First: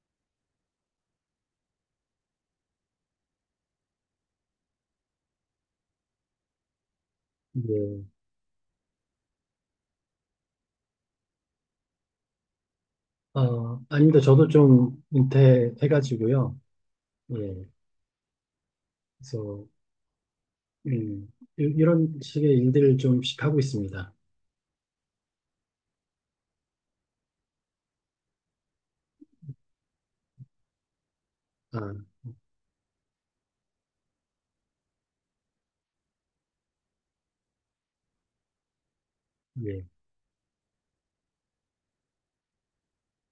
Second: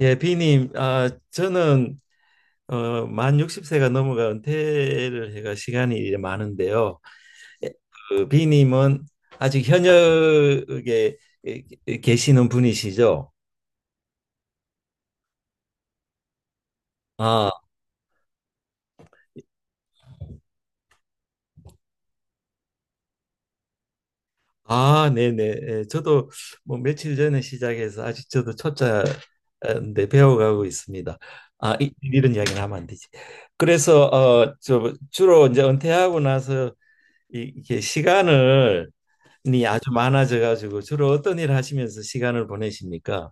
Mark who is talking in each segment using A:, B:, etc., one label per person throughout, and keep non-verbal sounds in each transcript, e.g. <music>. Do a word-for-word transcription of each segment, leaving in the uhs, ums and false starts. A: 예, 비님, 아, 저는 어, 만 육십 세가 넘어가 은퇴를 해가 시간이 이제 많은데요. 예,
B: 예.
A: 그 비님은 아직 현역에 에, 계시는 분이시죠?
B: 아, 아닙니다. 저도 좀 은퇴해가지고요.
A: 아,
B: 예. 그래서, 음, 이- 이런 식의 일들을 좀씩 하고 있습니다.
A: 아, 네네. 예, 저도 뭐 며칠 전에 시작해서 아직 저도 초짜인데 배워가고 있습니다. 아, 이,
B: 아,
A: 런 이야기는 하면 안 되지. 그래서 어, 저 주로 이제 은퇴하고 나서 이- 이게 시간을 이 네.
B: 예.
A: 아주 많아져 가지고 주로 어떤 일 하시면서 시간을 보내십니까?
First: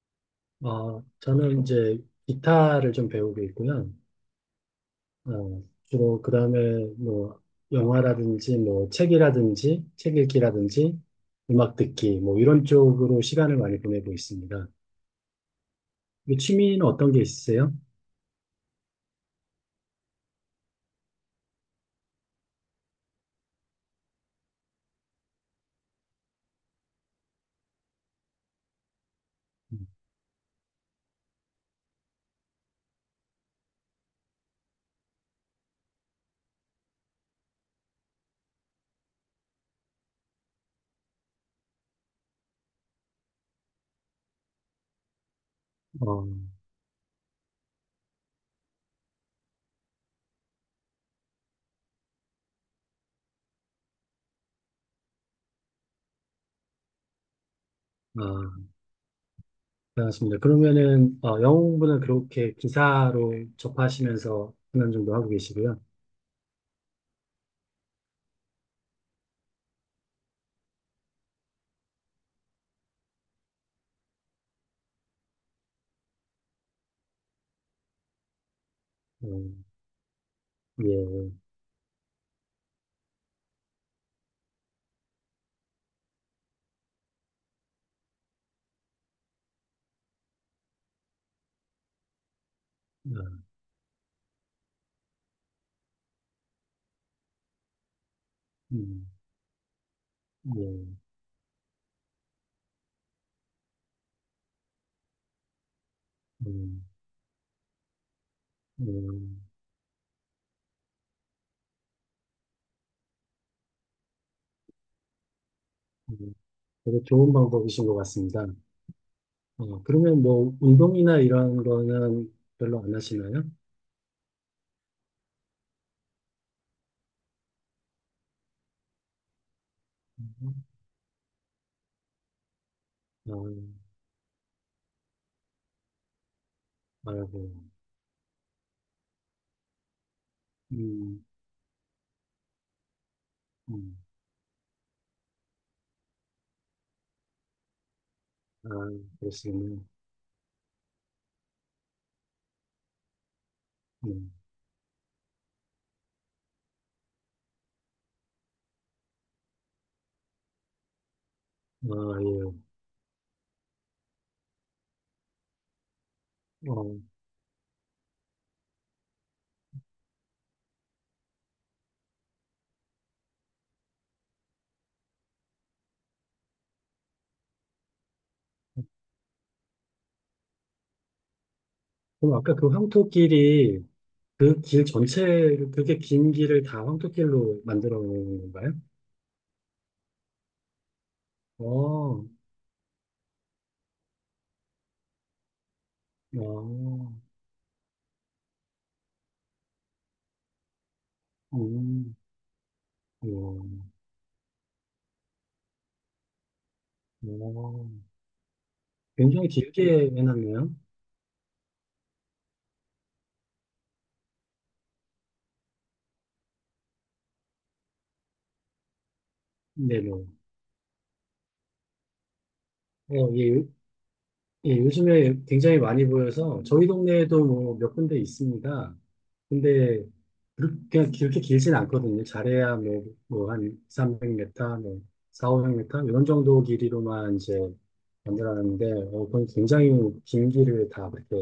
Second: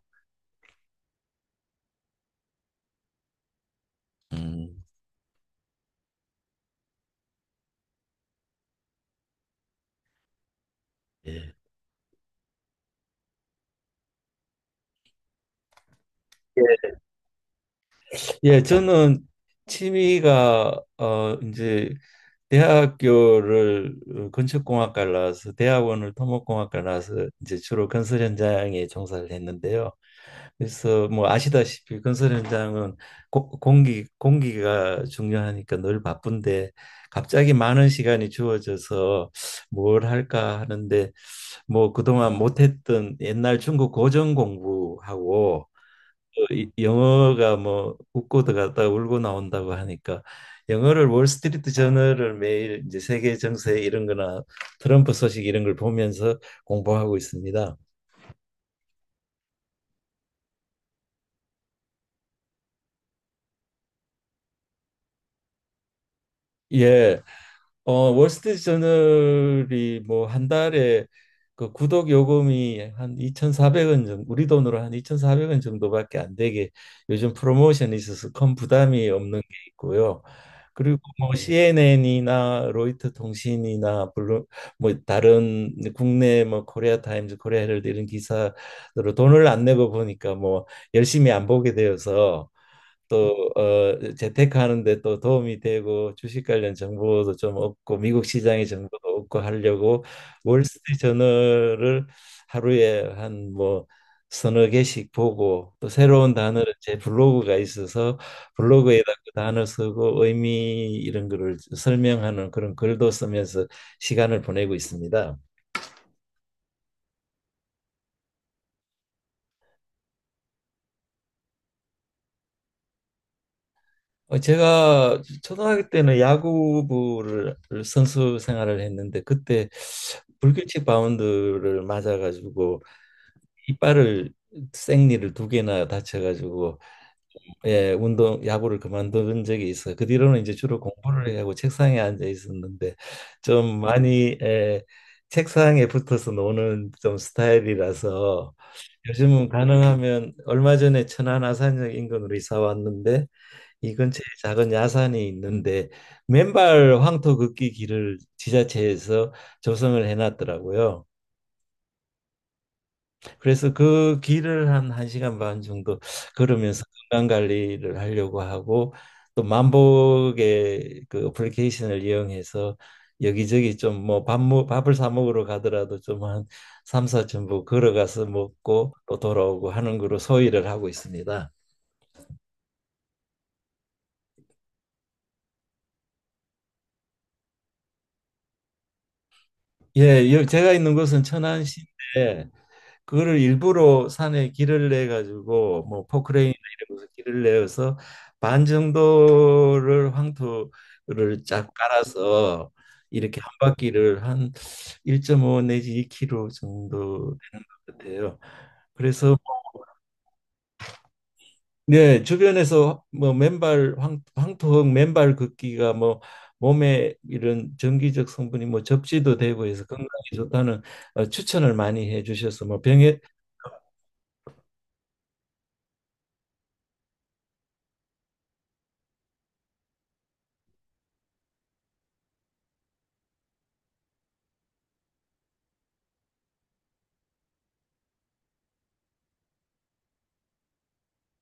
B: 어, 저는 이제 기타를 좀 배우고 있고요.
A: 음,
B: 어, 주로 그 다음에 뭐, 영화라든지 뭐, 책이라든지, 책 읽기라든지,
A: 예.
B: 음악 듣기, 뭐, 이런 쪽으로 시간을 많이 보내고 있습니다. 이 취미는 어떤 게 있으세요?
A: 예, 저는 취미가 어 이제 대학교를 어, 건축공학과를 나와서 대학원을 토목공학과를 나와서 이제 주로 건설 현장에 종사를
B: 음,
A: 했는데요. 그래서 뭐 아시다시피 건설 현장은 고, 공기 공기가 중요하니까 늘 바쁜데 갑자기 많은 시간이 주어져서 뭘 할까 하는데 뭐 그동안 못했던 옛날 중국 고전 공부하고
B: 어,
A: 이- 영어가 뭐 웃고 들어갔다가 울고 나온다고 하니까 영어를, 월스트리트 저널을 매일 이제 세계 정세 이런 거나 트럼프 소식 이런 걸 보면서 공부하고 있습니다.
B: 아, 알겠습니다. 그러면은 어, 영어 공부는 그렇게 기사로 접하시면서 한 년 정도 하고 계시고요.
A: 예. 어, 월스트리트 저널이 뭐 한 달에 그 구독 요금이 한 이천사백 원 정도, 우리 돈으로 한 이천사백 원 정도밖에 안 되게 요즘 프로모션이 있어서 큰 부담이 없는 게
B: 음,
A: 있고요. 그리고
B: 예,
A: 뭐 네. 씨엔엔이나 로이터 통신이나 블루, 뭐 다른 국내 뭐 코리아 타임즈, 코리아 헤럴드 이런 기사로 돈을 안 내고 보니까 뭐 열심히 안 보게 되어서, 또
B: 아,
A: 어, 재테크하는데 또 도움이 되고 주식 관련 정보도 좀 얻고 미국 시장의
B: 음,
A: 정보도 얻고 하려고,
B: 예,
A: 월스트리트 저널을 하루에 한 뭐 서너 개씩 보고, 또 새로운 단어를
B: 음,
A: 제 블로그가 있어서 블로그에다 그
B: 음,
A: 단어 쓰고 의미 이런 거를 설명하는 그런 글도 쓰면서 시간을 보내고 있습니다.
B: 음. 되게 좋은 방법이신 것 같습니다. 어, 그러면 뭐 운동이나 이런 거는 별로 안 하시나요?
A: 어, 제가 초등학교 때는 야구부를 선수 생활을 했는데, 그때 불규칙 바운드를 맞아가지고
B: 아,
A: 이빨을, 생니를 두 개나 다쳐가지고
B: 아이고,
A: 예 운동, 야구를 그만둔 적이 있어. 요그 뒤로는 이제 주로
B: 음,
A: 공부를 하고 책상에 앉아 있었는데, 좀
B: 음,
A: 많이, 예, 책상에 붙어서 노는 좀 스타일이라서,
B: 아,
A: 요즘은
B: 그렇습니다.
A: 가능하면, 얼마 전에 천안 아산역 인근으로 이사 왔는데 이 근처에
B: 음,
A: 작은 야산이 있는데, 맨발 황토 걷기 길을 지자체에서 조성을 해놨더라고요.
B: 아, 예.
A: 그래서 그 길을 한 1시간 반 정도 음.
B: 어,
A: 걸으면서 건강 관리를 하려고 하고, 또 만복의 그 어플리케이션을 이용해서 여기저기 좀 뭐 밥, 먹- 밥을 사 먹으러 가더라도 좀 한 삼사천보 걸어가서 먹고 또 돌아오고 하는 거로 소일을 하고 있습니다.
B: 그럼 아까 그 황토끼리 그 길 전체를, 그게 긴 길을 다 황토길로 만들어 놓은 건가요?
A: 예, 여- 제가 있는 곳은
B: 어,
A: 천안시인데, 그거를 일부러 산에 길을 내 가지고 뭐 포크레인이나 이런 곳에
B: 어,
A: 길을 내어서 반 정도를 황토를 쫙
B: 음,
A: 깔아서 이렇게 한
B: 어,
A: 바퀴를 한 일 점 오 내지 이 킬로미터 정도
B: 어.
A: 같아요. 그래서
B: 굉장히 길게 해놨네요.
A: 네, 주변에서 뭐 맨발 황, 황토흙 맨발 걷기가 뭐 몸에 이런 전기적 성분이 뭐 접지도 되고 해서 건강에
B: 네네.
A: 좋다는, 어, 추천을 많이 해주셔서, 뭐
B: 어,
A: 병에,
B: 예, 예, 요즘에 굉장히 많이 보여서 저희 동네에도 뭐 몇 군데 있습니다. 근데 그렇게, 그렇게 길진 않거든요. 잘해야 뭐, 뭐 한삼0 0 m 뭐 사백 미터 이런 정도 길이로만 이제 만들어놨는데 어, 그건 굉장히 긴 길을 다 그렇게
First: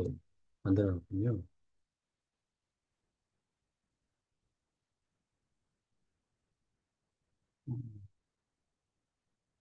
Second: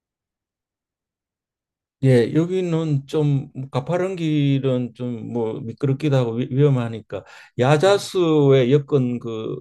B: 만들어놨군요.
A: 예, 여기는 좀 가파른 길은 좀 뭐 미끄럽기도 하고 위, 위험하니까 야자수의 여건 그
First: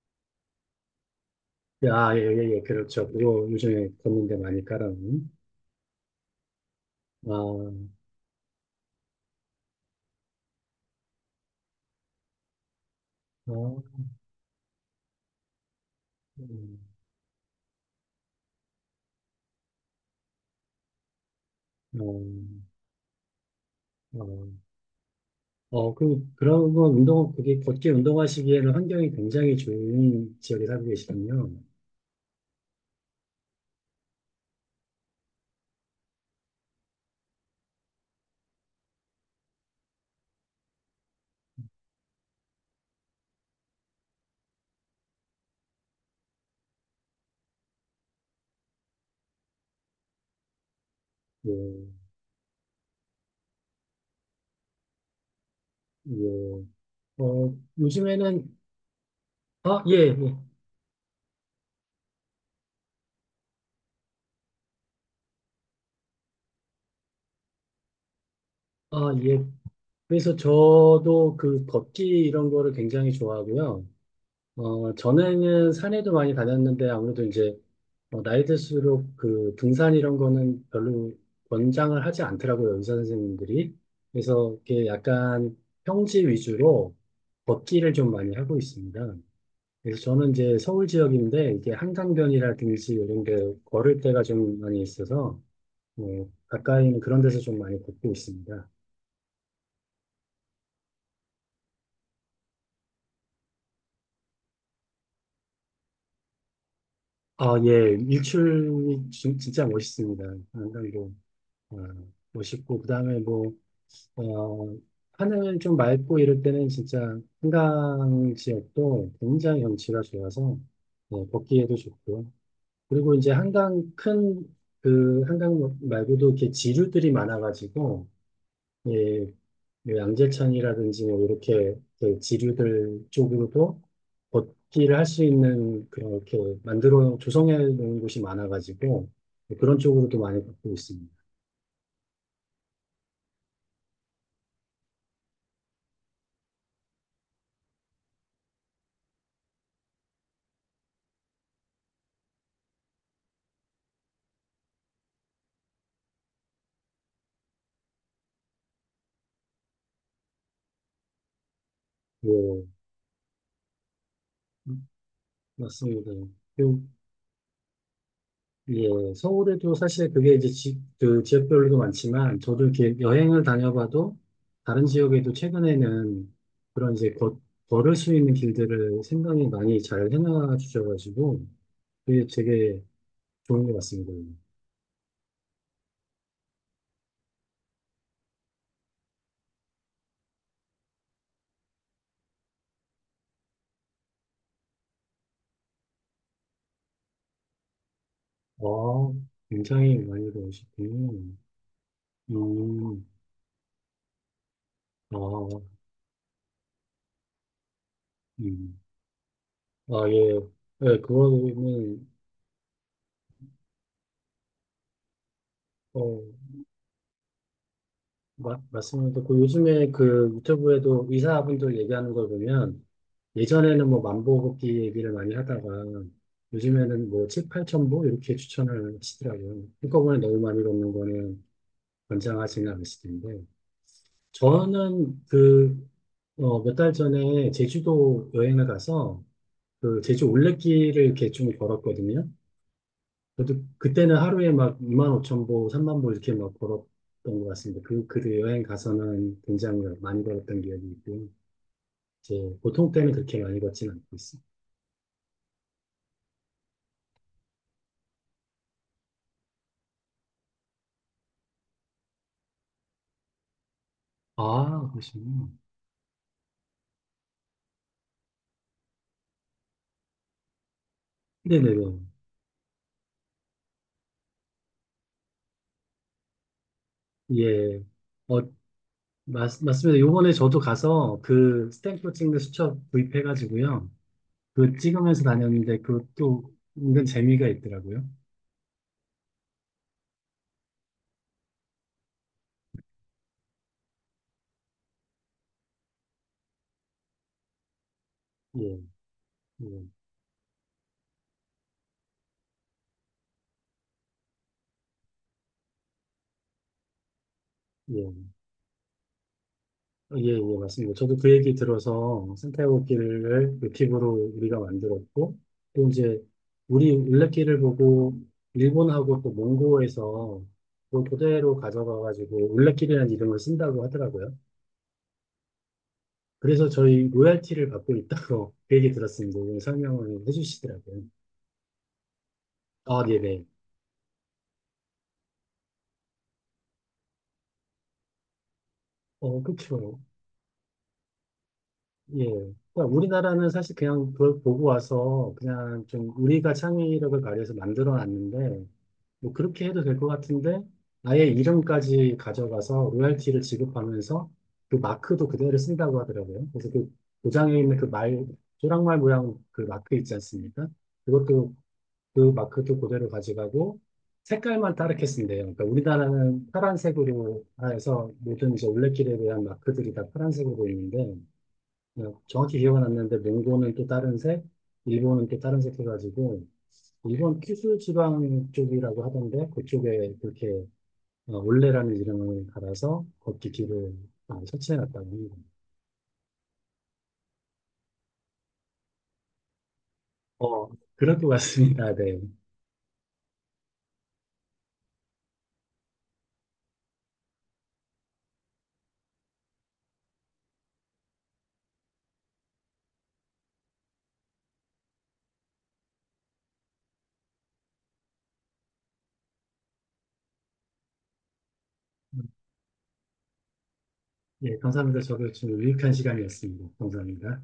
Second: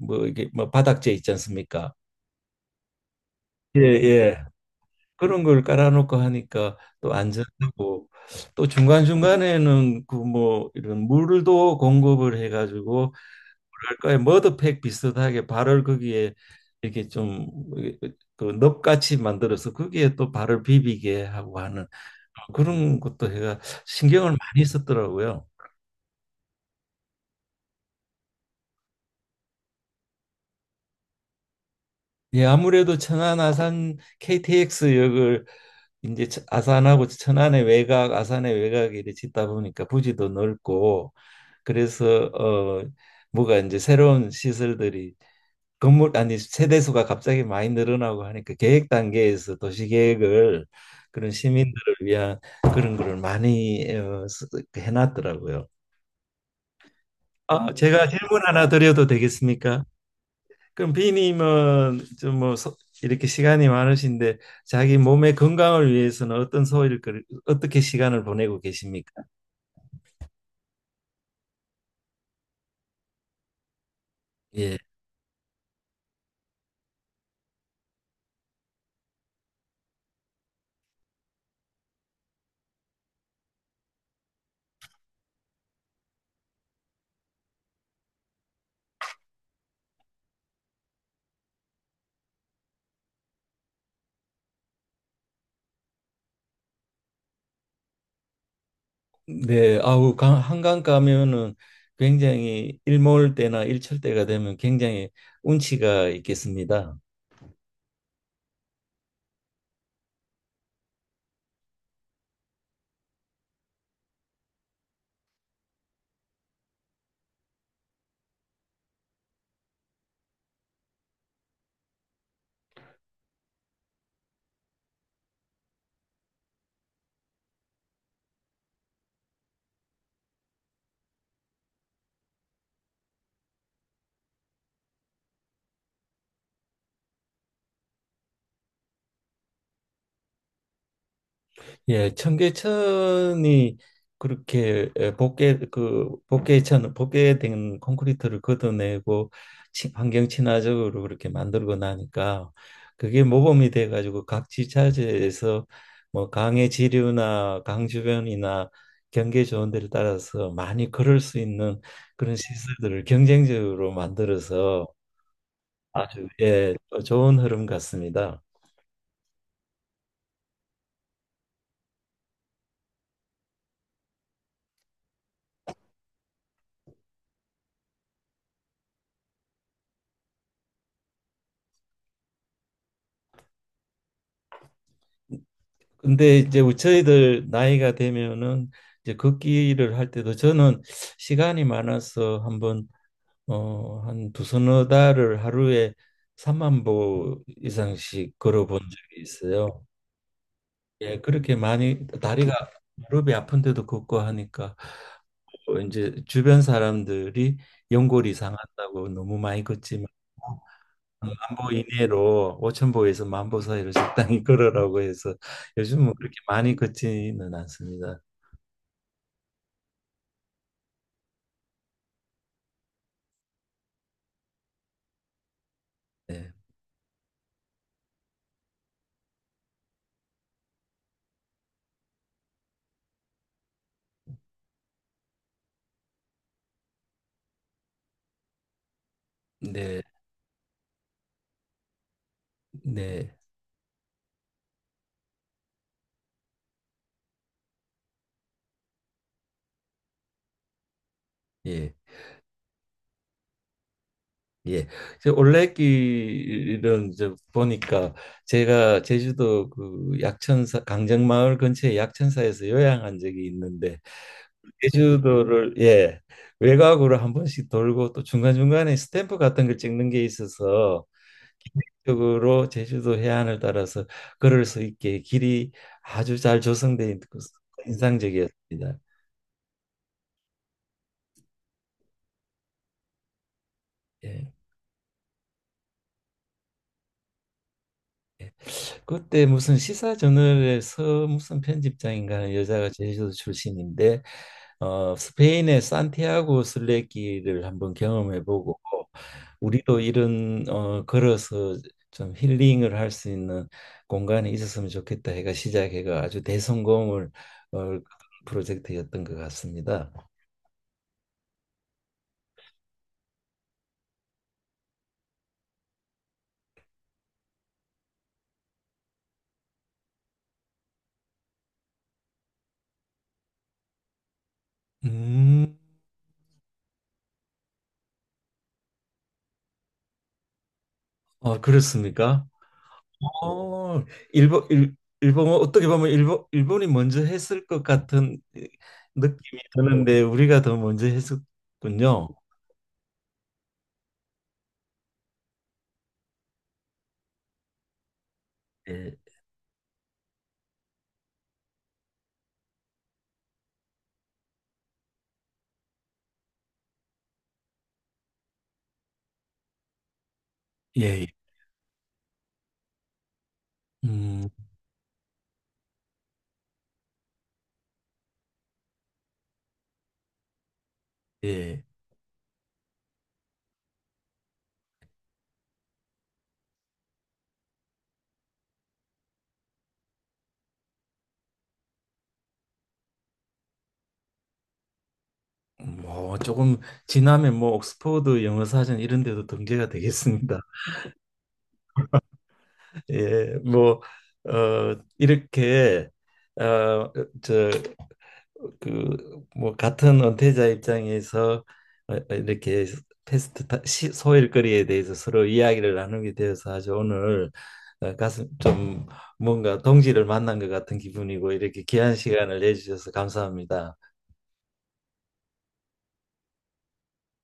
A: 뭐 이게 뭐 바닥재 있지 않습니까?
B: 아, 예, 예, 예, 그렇죠. 그거
A: 예,
B: 요즘에 걷는데
A: 예.
B: 많이 깔아놓은.
A: 그런 걸 깔아놓고 하니까 또
B: 아,
A: 안전하고, 또 중간중간에는 그 뭐 이런 물도 공급을 해가지고
B: 아,
A: 뭐랄까요, 머드팩 비슷하게 발을 거기에
B: 음,
A: 이렇게 좀그 넙같이 만들어서 거기에 또 발을 비비게 하고 하는
B: 어,
A: 그런 것도 해가 신경을
B: 어,
A: 많이 썼더라고요.
B: 어, 그, 그런 건 운동, 그게 걷기 운동하시기에는 환경이 굉장히 좋은 지역에 살고 계시군요.
A: 예, 아무래도 천안 아산 케이티엑스 역을 이제 천- 아산하고 천안의 외곽, 아산의 외곽에 이렇게 짓다 보니까 부지도 넓고, 그래서 어 뭐가 이제 새로운 시설들이, 건물 아니 세대수가 갑자기 많이 늘어나고 하니까 계획 단계에서 도시 계획을, 그런
B: 예,
A: 시민들을 위한 그런 거를 많이 어, 쓰- 해놨더라고요.
B: 예. 어,
A: 아, 제가 질문
B: 요즘에는,
A: 하나 드려도
B: 아,
A: 되겠습니까?
B: 예, 예.
A: 그럼 비님은 좀 뭐 이렇게 시간이 많으신데 자기 몸의 건강을 위해서는 어떤 소일, 어떻게 시간을 보내고 계십니까?
B: 아, 예. 그래서 저도 그 걷기 이런 거를 굉장히 좋아하고요.
A: 예.
B: 어, 전에는 산에도 많이 다녔는데 아무래도 이제 어, 나이 들수록 그 등산 이런 거는 별로 권장을 하지 않더라고요, 의사 선생님들이. 그래서 이게 약간 평지 위주로 걷기를 좀 많이 하고 있습니다. 그래서 저는 이제 서울 지역인데 이게 한강변이라든지 이런 게 걸을 때가 좀 많이 있어서 어, 가까이 는 그런 데서 좀 많이 걷고 있습니다.
A: 네, 아우 강- 한강 가면은 굉장히, 일몰 때나 일출 때가 되면 굉장히 운치가 있겠습니다.
B: 아, 예, 일출이 진- 진짜 멋있습니다. 한강도 어, 멋있고 그다음에 뭐 어, 하늘 좀 맑고 이럴 때는 진짜 한강 지역도 굉장히 경치가 좋아서 어, 걷기에도 좋고요. 그리고 이제 한강 큰 그 한강 말고도 이렇게 지류들이 많아가지고 예, 그 양재천이라든지 뭐 이렇게 그 지류들 쪽으로도 걷기를 할 수 있는 그렇게 만들어 조성해 놓은 곳이 많아가지고 그런 쪽으로도 많이 걷고 있습니다.
A: 예, 청계천이 그렇게 에, 복개, 그 복개천, 복개된 콘크리트를 걷어내고 치- 환경 친화적으로 그렇게 만들고 나니까, 그게 모범이 돼 가지고 각 지자체에서 뭐 강의 지류나 강 주변이나 경계 좋은 데를 따라서 많이 걸을 수 있는
B: 예,
A: 그런 시설들을 경쟁적으로 만들어서,
B: 맞습니다.
A: 아주, 예,
B: 그,
A: 좋은 흐름 같습니다.
B: 예, 서울에도 사실 그게 이제 지, 그 지역별로도 많지만 저도 이렇게 여행을 다녀봐도 다른 지역에도 최근에는 그런 이제 걷, 걸을 수 있는 길들을 생각이 많이 잘 해놔 주셔가지고 그게 되게 좋은 것 같습니다.
A: 근데 이제 우리 저희들 나이가 되면은 이제 걷기를 할 때도, 저는 시간이 많아서 한번 어, 한 두서너 달을 하루에 삼만 보 이상씩
B: 아,
A: 걸어본 적이 있어요.
B: 굉장히 많이 배우시군요.
A: 예, 그렇게 많이 다리가,
B: 음,
A: 무릎이 아픈데도 걷고 하니까,
B: 아,
A: 어, 이제 주변 사람들이 연골이
B: 음.
A: 상한다고, 너무 많이 걷지만
B: 아, 예. 예,
A: 만 보
B: 그거는,
A: 이내로, 오천보에서 만 보 사이로 적당히 <laughs> 걸으라고 해서 요즘은
B: 어,
A: 그렇게 많이 걷지는 않습니다.
B: 마, 맞습니다. 그 요즘에 그 유튜브에도 의사분들 얘기하는 걸 보면 예전에는 뭐 만보걷기 얘기를 많이 하다가
A: 네,
B: 요즘에는 뭐 칠, 팔천 보 이렇게 추천을 하시더라고요. 한꺼번에 너무 많이 걷는 거는 권장하지는 않으실 텐데. 저는 그, 어, 몇 달 전에 제주도 여행을 가서 그
A: 네,
B: 제주 올레길을 이렇게 좀 걸었거든요.
A: 네,
B: 저도 그때는 하루에 막 이만 오천 보, 삼만 보 이렇게 막 걸었던 것 같습니다. 그, 그 여행 가서는 굉장히 많이 걸었던 기억이 있고요.
A: 예,
B: 이제 보통 때는 그렇게 많이 걷진 않고 있습니다.
A: 예. 저 올레길은 저 보니까, 제가 제주도 그 약천사, 강정마을 근처에 약천사에서 요양한 적이 있는데,
B: 아, 그러시군요.
A: 제주도를, 예, 외곽으로 한 번씩 돌고 또 중간중간에 스탬프 같은 걸 찍는 게 있어서,
B: 네네네.
A: 쪽으로 제주도 해안을 따라서 걸을 수 있게 길이 아주 잘 조성돼 있고
B: 예. 어,
A: 인상적이었습니다.
B: 맞, 맞습니다. 요번에 저도 가서 그 스탬프 찍는 수첩 구입해가지고요.
A: 예.
B: 그 찍으면서 다녔는데 그것도 은근 재미가 있더라고요.
A: 예. 그때 무슨 시사 저널에서 무슨 편집장인가 하는 여자가 제주도 출신인데, 어, 스페인의 산티아고 순례길을 한번 경험해보고
B: 예, 예,
A: 우리도 이런 어, 걸어서 좀 힐링을 할 수 있는 공간이 있었으면 좋겠다 해가 시작해가, 아주 대성공을, 어,
B: 예.
A: 프로젝트였던 것 같습니다.
B: 예, 예, 맞습니다. 저도 그 얘기 들어서 산티아고길을 모티브로 우리가 만들었고, 또 이제 우리 울레길을 보고 일본하고 또 몽고에서 그 그대로 가져가가지고 울레길이라는 이름을 쓴다고 하더라고요.
A: 음,
B: 그래서 저희 로열티를 받고 있다고 <laughs> 그 얘기 들었습니다. 오늘 설명을 해주시더라고요.
A: 아, 그렇습니까?
B: 아, 네네.
A: 어, 일본, 일, 일본, 어떻게 보면 일본, 일본이 먼저 했을 것 같은
B: 어,
A: 느낌이
B: 그쵸.
A: 드는데, 우리가 더 먼저
B: 예.
A: 했었군요.
B: 그러니까 우리나라는 사실 그냥 그걸 보고 와서 그냥 좀 우리가 창의력을 발휘해서 만들어 놨는데
A: 예,
B: 뭐 그렇게 해도 될 것 같은데 아예 이름까지 가져가서 로열티를 지급하면서 그 마크도 그대로 쓴다고 하더라고요. 그래서 그 도장에 있는 그 말, 조랑말 모양 그 마크 있지 않습니까?
A: 예, 예.
B: 그것도 그 마크도 그대로 가져가고
A: 음,
B: 색깔만 다르게 쓴대요. 그러니까 우리나라는 파란색으로 해서 모든 이제 올레길에 대한 마크들이 다 파란색으로 보이는데
A: 예.
B: 어, 정확히 기억은 안 나는데 몽고는 또 다른 색, 일본은 또 다른 색 해가지고 일본 큐슈 지방 쪽이라고 하던데 그쪽에 그렇게 어, 올레라는 이름을 갈아서 걷기 길을 어, 설치해 놨다고 합니다.
A: 뭐, 조금 지나면 뭐, 옥스퍼드 영어 사전 이런 데도 등재가 되겠습니다.
B: 어, 그럴 것 같습니다. 네.
A: <laughs> 예, 뭐, 어, 이렇게, 어, 저, 그 뭐 같은 은퇴자 입장에서 어, 어, 이렇게 패스트 타- 시- 소일거리에 대해서 서로 이야기를 나누게 되어서, 아주, 오늘 어, 가슴 좀 뭔가 동지를 만난 것 같은 기분이고, 이렇게 귀한 시간을 내주셔서 감사합니다.
B: 예, 감사합니다. 저도 좀 유익한 시간이었습니다. 감사합니다.